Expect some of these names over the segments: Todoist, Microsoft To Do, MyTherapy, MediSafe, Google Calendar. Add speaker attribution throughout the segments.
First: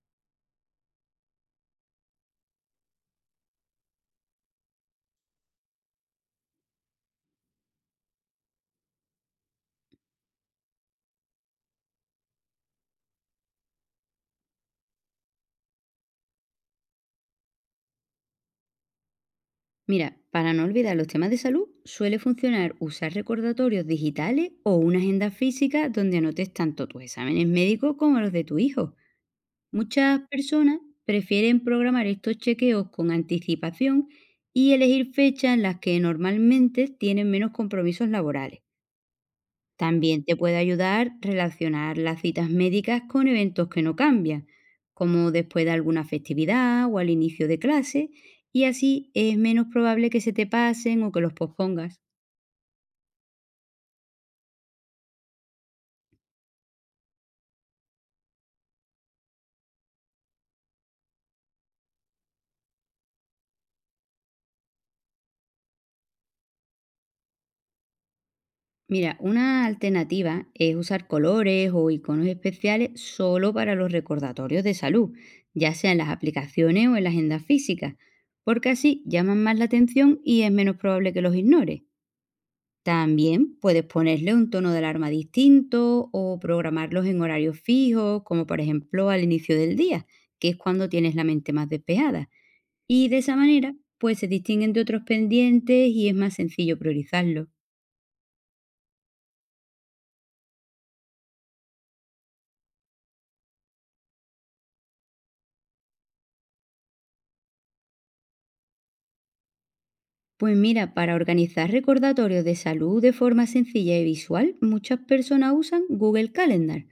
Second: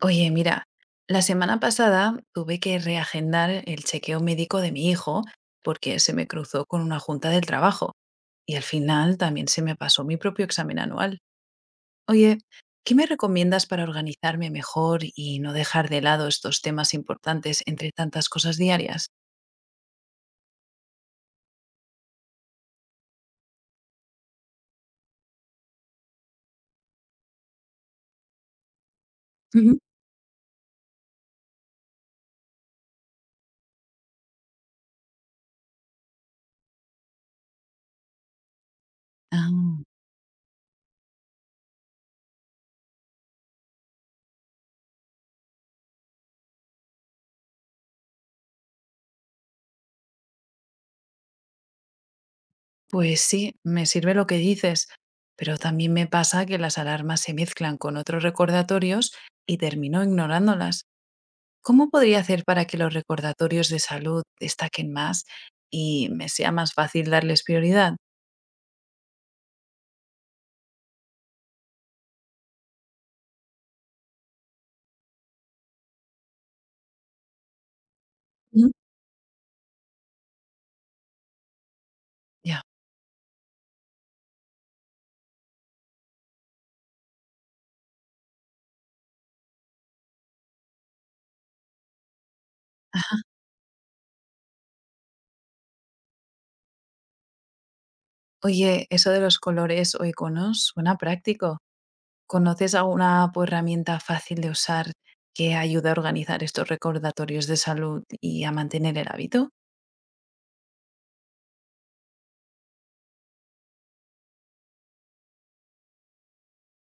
Speaker 1: Oye, mira, la semana pasada tuve que reagendar el chequeo médico de mi hijo porque se me cruzó con una junta del trabajo y al final también se me pasó mi propio examen anual. Oye, ¿qué me recomiendas para organizarme mejor y no dejar de lado estos temas importantes entre tantas cosas diarias?
Speaker 2: Mira, para no olvidar los temas de salud, suele funcionar usar recordatorios digitales o una agenda física donde anotes tanto tus exámenes médicos como los de tu hijo.
Speaker 1: Ujú.
Speaker 2: Muchas personas prefieren programar estos chequeos con anticipación y elegir fechas en las que normalmente tienen menos compromisos laborales.
Speaker 1: Ah,
Speaker 2: También te puede ayudar relacionar las citas médicas con eventos que no cambian, como después de alguna festividad o al inicio de clase, y así es menos probable que se te pasen o que los pospongas.
Speaker 1: pues sí, me sirve lo que dices, pero también me pasa que las alarmas se mezclan con otros recordatorios y termino ignorándolas. ¿Cómo podría hacer para que los recordatorios de salud destaquen más y me sea más fácil darles prioridad?
Speaker 2: Mira, una alternativa es usar colores o iconos especiales solo para los recordatorios de salud, ya sea en las aplicaciones o en la agenda física,
Speaker 1: Ujú.
Speaker 2: porque así llaman más la atención y es menos probable que los ignores.
Speaker 1: Ya.
Speaker 2: También puedes ponerle un tono de alarma distinto o programarlos en horarios fijos, como por ejemplo al inicio del día, que es cuando tienes la mente más despejada. Y
Speaker 1: Ajá.
Speaker 2: de esa manera, pues se distinguen de otros pendientes y es más sencillo priorizarlos.
Speaker 1: Oye, eso de los colores o iconos suena práctico. ¿Conoces alguna pues, herramienta fácil de usar que ayude a organizar estos recordatorios de salud y a mantener el hábito?
Speaker 2: Pues mira, para organizar recordatorios de salud de forma sencilla y visual, muchas personas usan Google Calendar,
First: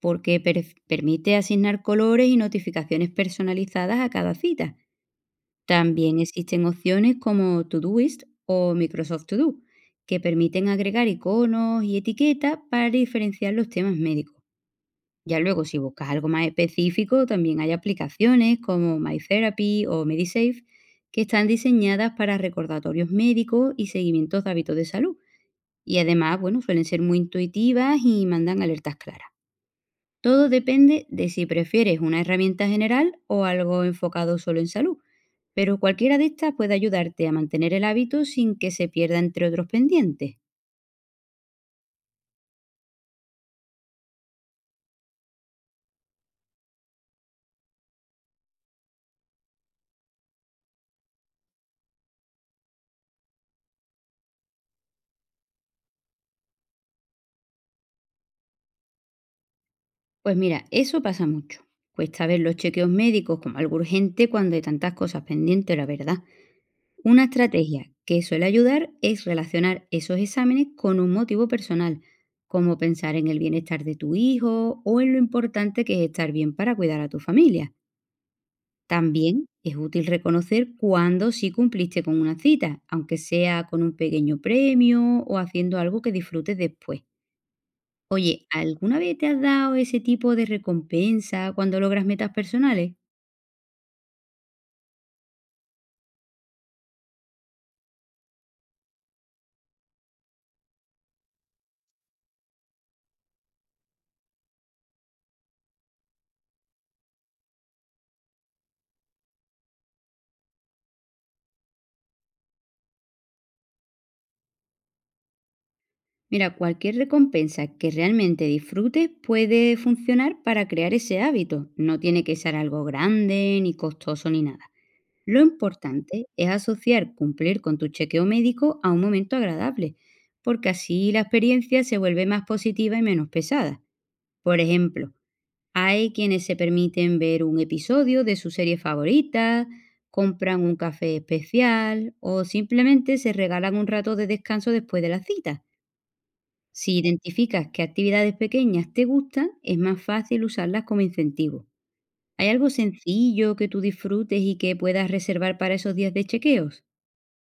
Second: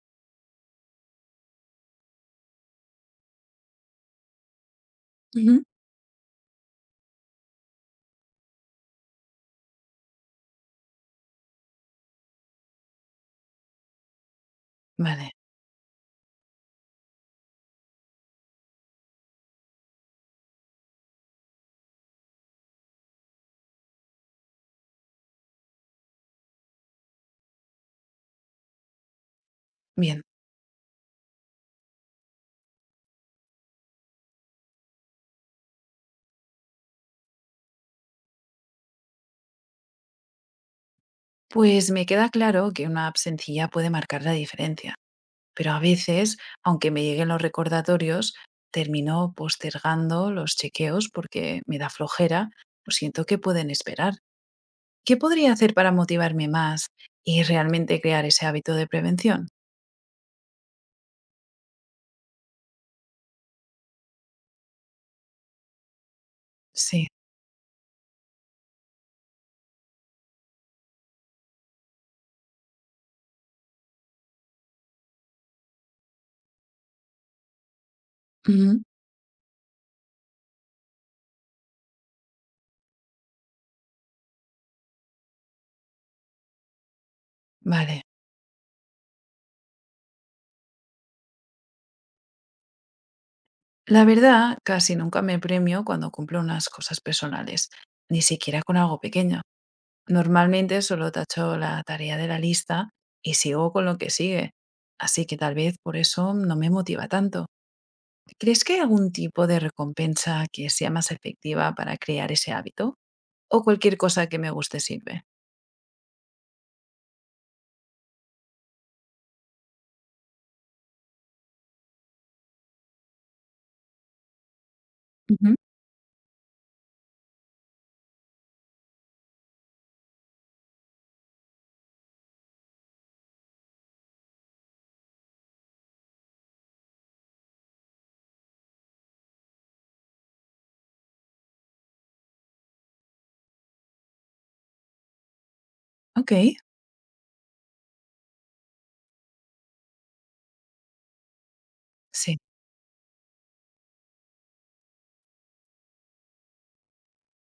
Speaker 2: porque permite asignar colores y notificaciones personalizadas a cada cita.
Speaker 1: Ujú.
Speaker 2: También existen opciones como Todoist o Microsoft To Do, que permiten agregar iconos y etiquetas para diferenciar los temas médicos.
Speaker 1: Vale,
Speaker 2: Ya luego, si buscas algo más específico, también hay aplicaciones como MyTherapy o MediSafe que están diseñadas para recordatorios médicos y seguimientos de hábitos de salud. Y además, bueno, suelen ser muy intuitivas y mandan alertas claras.
Speaker 1: bien.
Speaker 2: Todo depende de si prefieres una herramienta general o algo enfocado solo en salud, pero cualquiera de estas puede ayudarte a mantener el hábito sin que se pierda entre otros pendientes.
Speaker 1: Pues me queda claro que una app sencilla puede marcar la diferencia. Pero a veces, aunque me lleguen los recordatorios, termino postergando los chequeos porque me da flojera o siento que pueden esperar. ¿Qué podría hacer para motivarme más y realmente crear ese hábito de prevención?
Speaker 2: Pues mira, eso pasa mucho. Cuesta ver los chequeos médicos como algo urgente cuando hay tantas cosas pendientes, la verdad.
Speaker 1: Sí.
Speaker 2: Una estrategia que suele ayudar es relacionar esos exámenes con un motivo personal, como pensar en el bienestar de tu hijo o en lo importante que es estar bien para cuidar a tu familia.
Speaker 1: Ujú.
Speaker 2: También es útil reconocer cuándo sí cumpliste con una cita, aunque sea con un pequeño premio o haciendo algo que disfrutes después.
Speaker 1: Vale.
Speaker 2: Oye, ¿alguna vez te has dado ese tipo de recompensa cuando logras metas personales?
Speaker 1: La verdad, casi nunca me premio cuando cumplo unas cosas personales, ni siquiera con algo pequeño. Normalmente solo tacho la tarea de la lista y sigo con lo que sigue, así que tal vez por eso no me motiva tanto. ¿Crees que hay algún tipo de recompensa que sea más efectiva para crear ese hábito? ¿O cualquier cosa que me guste sirve?
Speaker 2: Mira, cualquier recompensa que realmente disfrutes puede funcionar para crear ese hábito. No tiene que ser algo grande, ni costoso, ni nada. Lo
Speaker 1: Ujú.
Speaker 2: importante es asociar cumplir con tu chequeo médico a un momento agradable, porque así la experiencia se vuelve más positiva y menos pesada. Por ejemplo, hay quienes se permiten ver un episodio de su serie favorita, compran un café especial o simplemente se regalan un rato de descanso después de la cita.
Speaker 1: Ok,
Speaker 2: Si identificas qué actividades pequeñas te gustan, es más fácil usarlas como incentivo.
Speaker 1: sí.
Speaker 2: ¿Hay algo sencillo que tú disfrutes y que puedas reservar para esos días de chequeos?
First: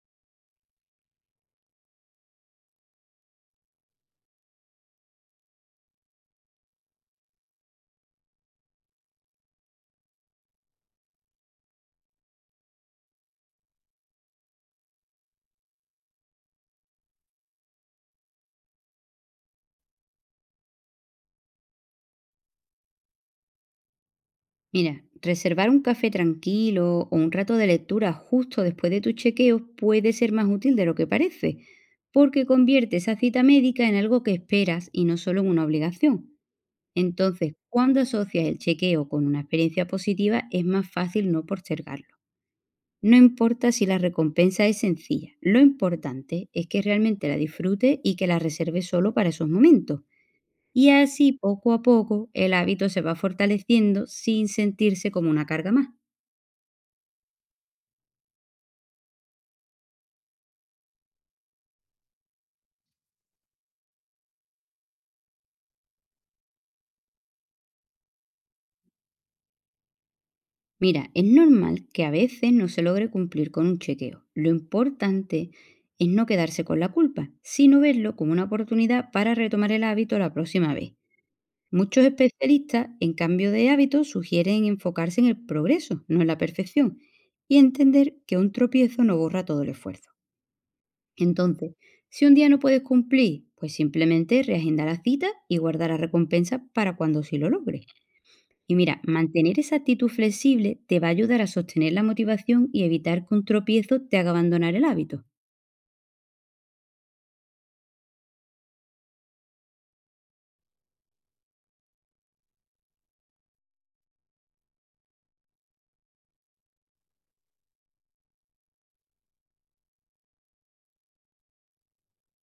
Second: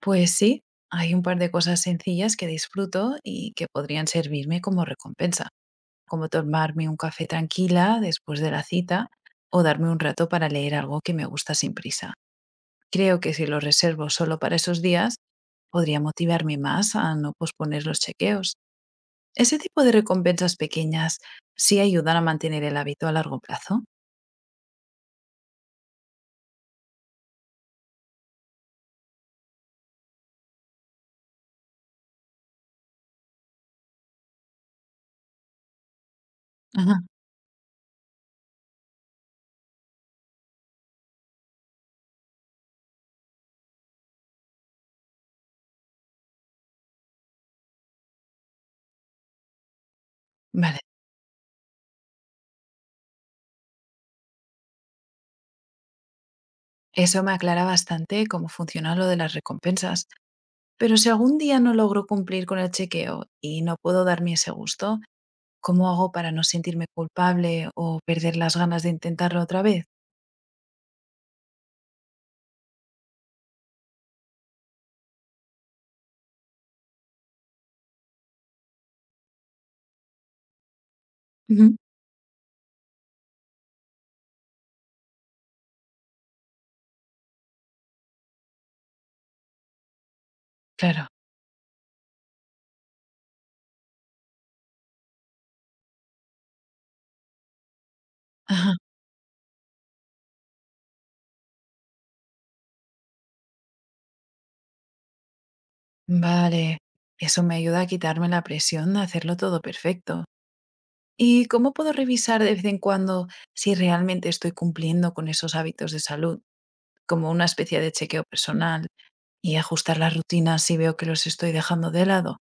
Speaker 1: Pues sí, hay un par de cosas sencillas que disfruto y que podrían servirme como recompensa, como tomarme un café tranquila después de la cita o darme un rato para leer algo que me gusta sin prisa. Creo que si lo reservo solo para esos días, podría motivarme más a no posponer los chequeos. Ese tipo de recompensas pequeñas sí ayudan a mantener el hábito a largo plazo.
Speaker 2: Mira, reservar un café tranquilo o un rato de lectura justo después de tus chequeos puede ser más útil de lo que parece, porque convierte esa cita médica en algo que esperas y no solo en una obligación.
Speaker 1: Ajá.
Speaker 2: Entonces, cuando asocias el chequeo con una experiencia positiva, es más fácil no postergarlo. No importa si la recompensa es sencilla, lo importante es que realmente la disfrutes y que la reserves solo para esos momentos.
Speaker 1: Vale,
Speaker 2: Y así, poco a poco, el hábito se va fortaleciendo sin sentirse como una carga más.
Speaker 1: eso me aclara bastante cómo funciona lo de las recompensas. Pero si algún día no logro cumplir con el chequeo y no puedo darme ese gusto, ¿cómo hago para no sentirme culpable o perder las ganas de intentarlo otra vez?
Speaker 2: Mira, es normal que a veces no se logre cumplir con un chequeo. Lo importante es no quedarse con la culpa, sino verlo como una oportunidad para retomar el hábito la próxima vez.
Speaker 1: Ujú.
Speaker 2: Muchos especialistas en cambio de hábitos sugieren enfocarse en el progreso, no en la perfección, y entender que un tropiezo no borra todo el esfuerzo.
Speaker 1: Claro.
Speaker 2: Entonces, si un día no puedes cumplir, pues simplemente reagenda la cita y guarda la recompensa para cuando sí lo logres.
Speaker 1: Ajá.
Speaker 2: Y mira, mantener esa actitud flexible te va a ayudar a sostener la motivación y evitar que un tropiezo te haga abandonar el hábito.
Speaker 1: Vale. Eso me ayuda a quitarme la presión de hacerlo todo perfecto. ¿Y cómo puedo revisar de vez en cuando si realmente estoy cumpliendo con esos hábitos de salud? Como una especie de chequeo personal y ajustar las rutinas si veo que los estoy dejando de lado.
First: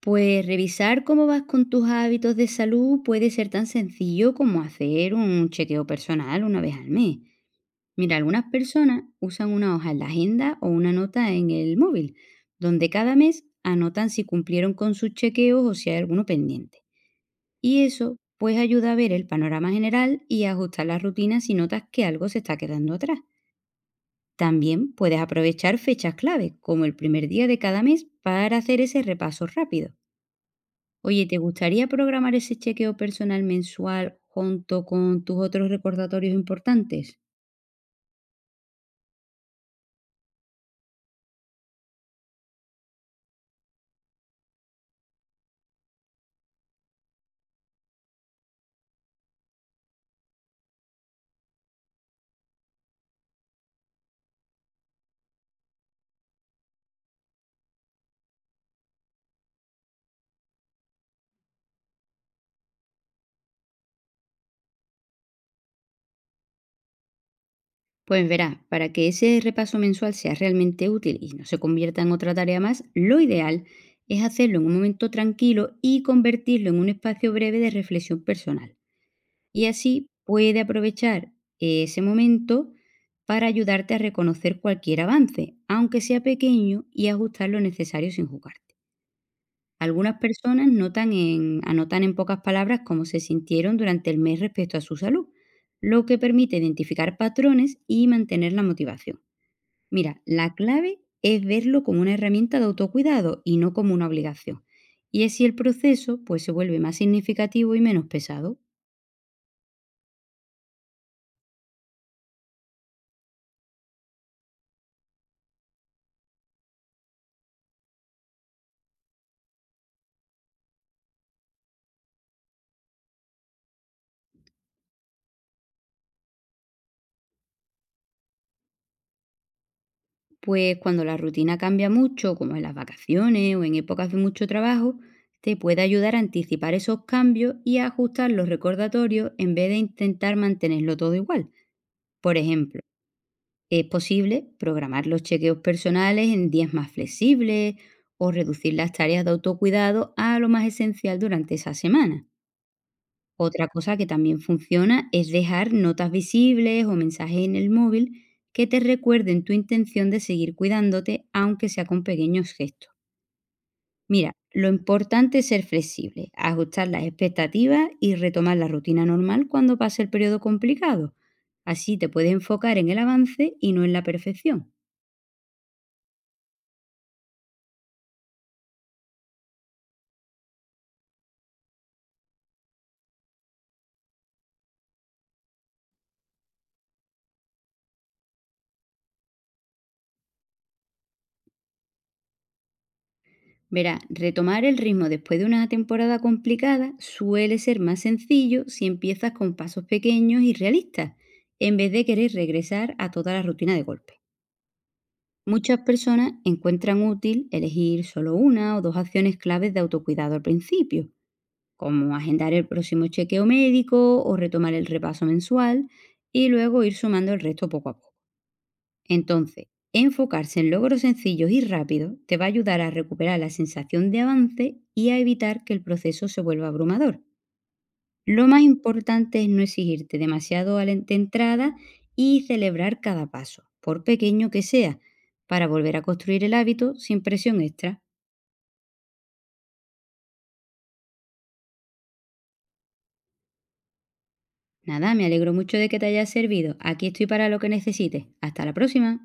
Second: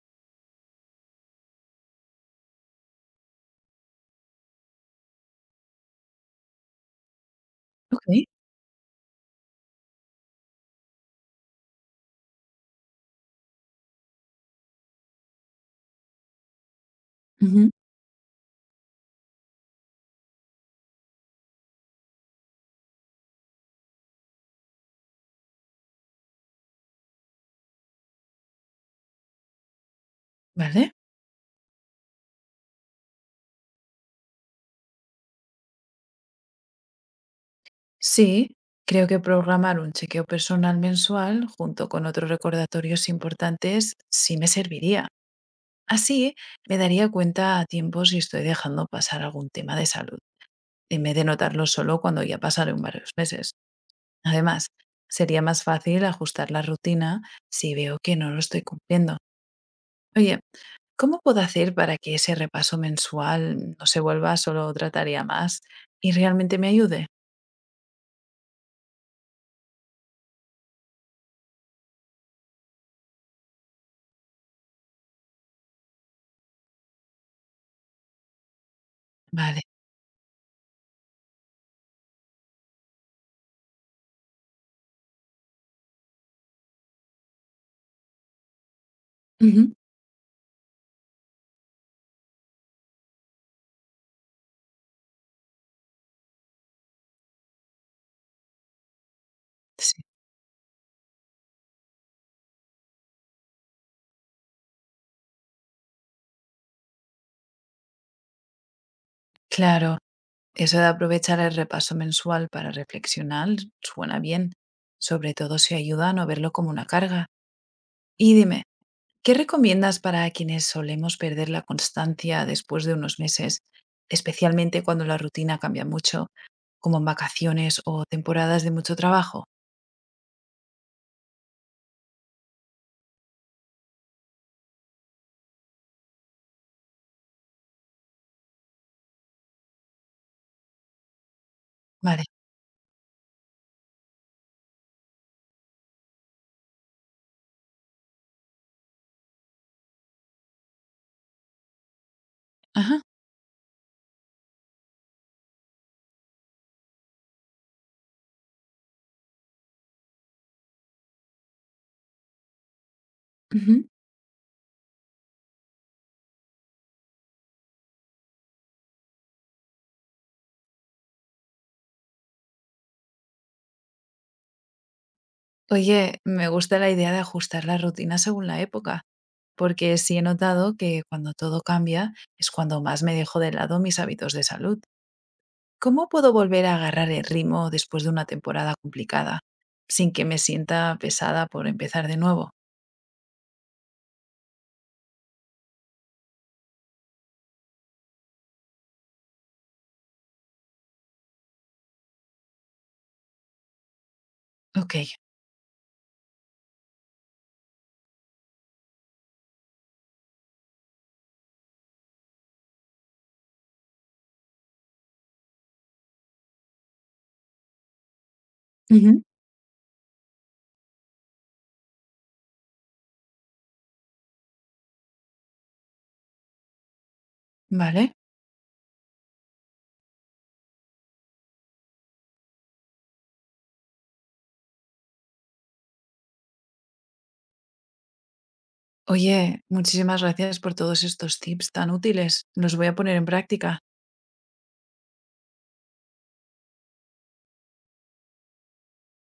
Speaker 2: Pues revisar cómo vas con tus hábitos de salud puede ser tan sencillo como hacer un chequeo personal una vez al mes. Mira,
Speaker 1: Okey.
Speaker 2: algunas personas usan una hoja en la agenda o una nota en el móvil, donde cada mes anotan si cumplieron con sus chequeos o si hay alguno pendiente.
Speaker 1: Ujú.
Speaker 2: Y eso pues ayuda a ver el panorama general y a ajustar las rutinas si notas que algo se está quedando atrás. También puedes aprovechar fechas clave, como el primer día de cada mes, para hacer ese repaso rápido.
Speaker 1: Vale.
Speaker 2: Oye, ¿te gustaría programar ese chequeo personal mensual junto con tus otros recordatorios importantes?
Speaker 1: Sí, creo que programar un chequeo personal mensual junto con otros recordatorios importantes sí me serviría. Así me daría cuenta a tiempo si estoy dejando pasar algún tema de salud, en vez de notarlo solo cuando ya pasaron varios meses. Además, sería más fácil ajustar la rutina si veo que no lo estoy cumpliendo. Oye, ¿cómo puedo hacer para que ese repaso mensual no se vuelva solo otra tarea más y realmente me ayude?
Speaker 2: Pues verá, para que ese repaso mensual sea realmente útil y no se convierta en otra tarea más, lo ideal es hacerlo en un momento tranquilo y convertirlo en un espacio breve de reflexión personal.
Speaker 1: Vale.
Speaker 2: Y así puede aprovechar ese momento para ayudarte a reconocer cualquier avance, aunque sea pequeño, y ajustar lo necesario sin jugarte.
Speaker 1: Ujú.
Speaker 2: Algunas personas anotan en pocas palabras cómo se sintieron durante el mes respecto a su salud, lo que permite identificar patrones y mantener la motivación.
Speaker 1: Sí.
Speaker 2: Mira, la clave es verlo como una herramienta de autocuidado y no como una obligación. Y así el proceso, pues, se vuelve más significativo y menos pesado.
Speaker 1: Claro, eso de aprovechar el repaso mensual para reflexionar suena bien, sobre todo si ayuda a no verlo como una carga. Y dime, ¿qué recomiendas para quienes solemos perder la constancia después de unos meses, especialmente cuando la rutina cambia mucho, como en vacaciones o temporadas de mucho trabajo?
Speaker 2: Pues cuando la rutina cambia mucho, como en las vacaciones o en épocas de mucho trabajo, te puede ayudar a anticipar esos cambios y a ajustar los recordatorios en vez de intentar mantenerlo todo igual.
Speaker 1: Vale.
Speaker 2: Por ejemplo, es posible programar los chequeos personales en días más flexibles o reducir las tareas de autocuidado a lo más esencial durante esa semana.
Speaker 1: Ajá.
Speaker 2: Otra cosa que también funciona es dejar notas visibles o mensajes en el móvil que te recuerden tu intención de seguir cuidándote, aunque sea con pequeños gestos.
Speaker 1: Ujú.
Speaker 2: Mira, lo importante es ser flexible, ajustar las expectativas y retomar la rutina normal cuando pase el periodo complicado. Así te puedes enfocar en el avance y no en la perfección.
Speaker 1: Oye, me gusta la idea de ajustar la rutina según la época, porque sí he notado que cuando todo cambia es cuando más me dejo de lado mis hábitos de salud. ¿Cómo puedo volver a agarrar el ritmo después de una temporada complicada, sin que me sienta pesada por empezar de nuevo?
Speaker 2: Verá, retomar el ritmo después de una temporada complicada suele ser más sencillo si empiezas con pasos pequeños y realistas, en vez de querer regresar a toda la rutina de golpe.
Speaker 1: Ok.
Speaker 2: Muchas personas encuentran útil elegir solo una o dos acciones claves de autocuidado al principio, como agendar el próximo chequeo médico o retomar el repaso mensual y luego ir sumando el resto poco a poco.
Speaker 1: Ujú.
Speaker 2: Entonces, enfocarse en logros sencillos y rápidos te va a ayudar a recuperar la sensación de avance y a evitar que el proceso se vuelva abrumador.
Speaker 1: Vale.
Speaker 2: Lo más importante es no exigirte demasiado al de entrada y celebrar cada paso, por pequeño que sea, para volver a construir el hábito sin presión extra.
Speaker 1: Oye, muchísimas gracias por todos estos tips tan útiles. Los voy a poner en práctica.
Speaker 2: Nada, me alegro mucho de que te haya servido. Aquí estoy para lo que necesites. Hasta la próxima.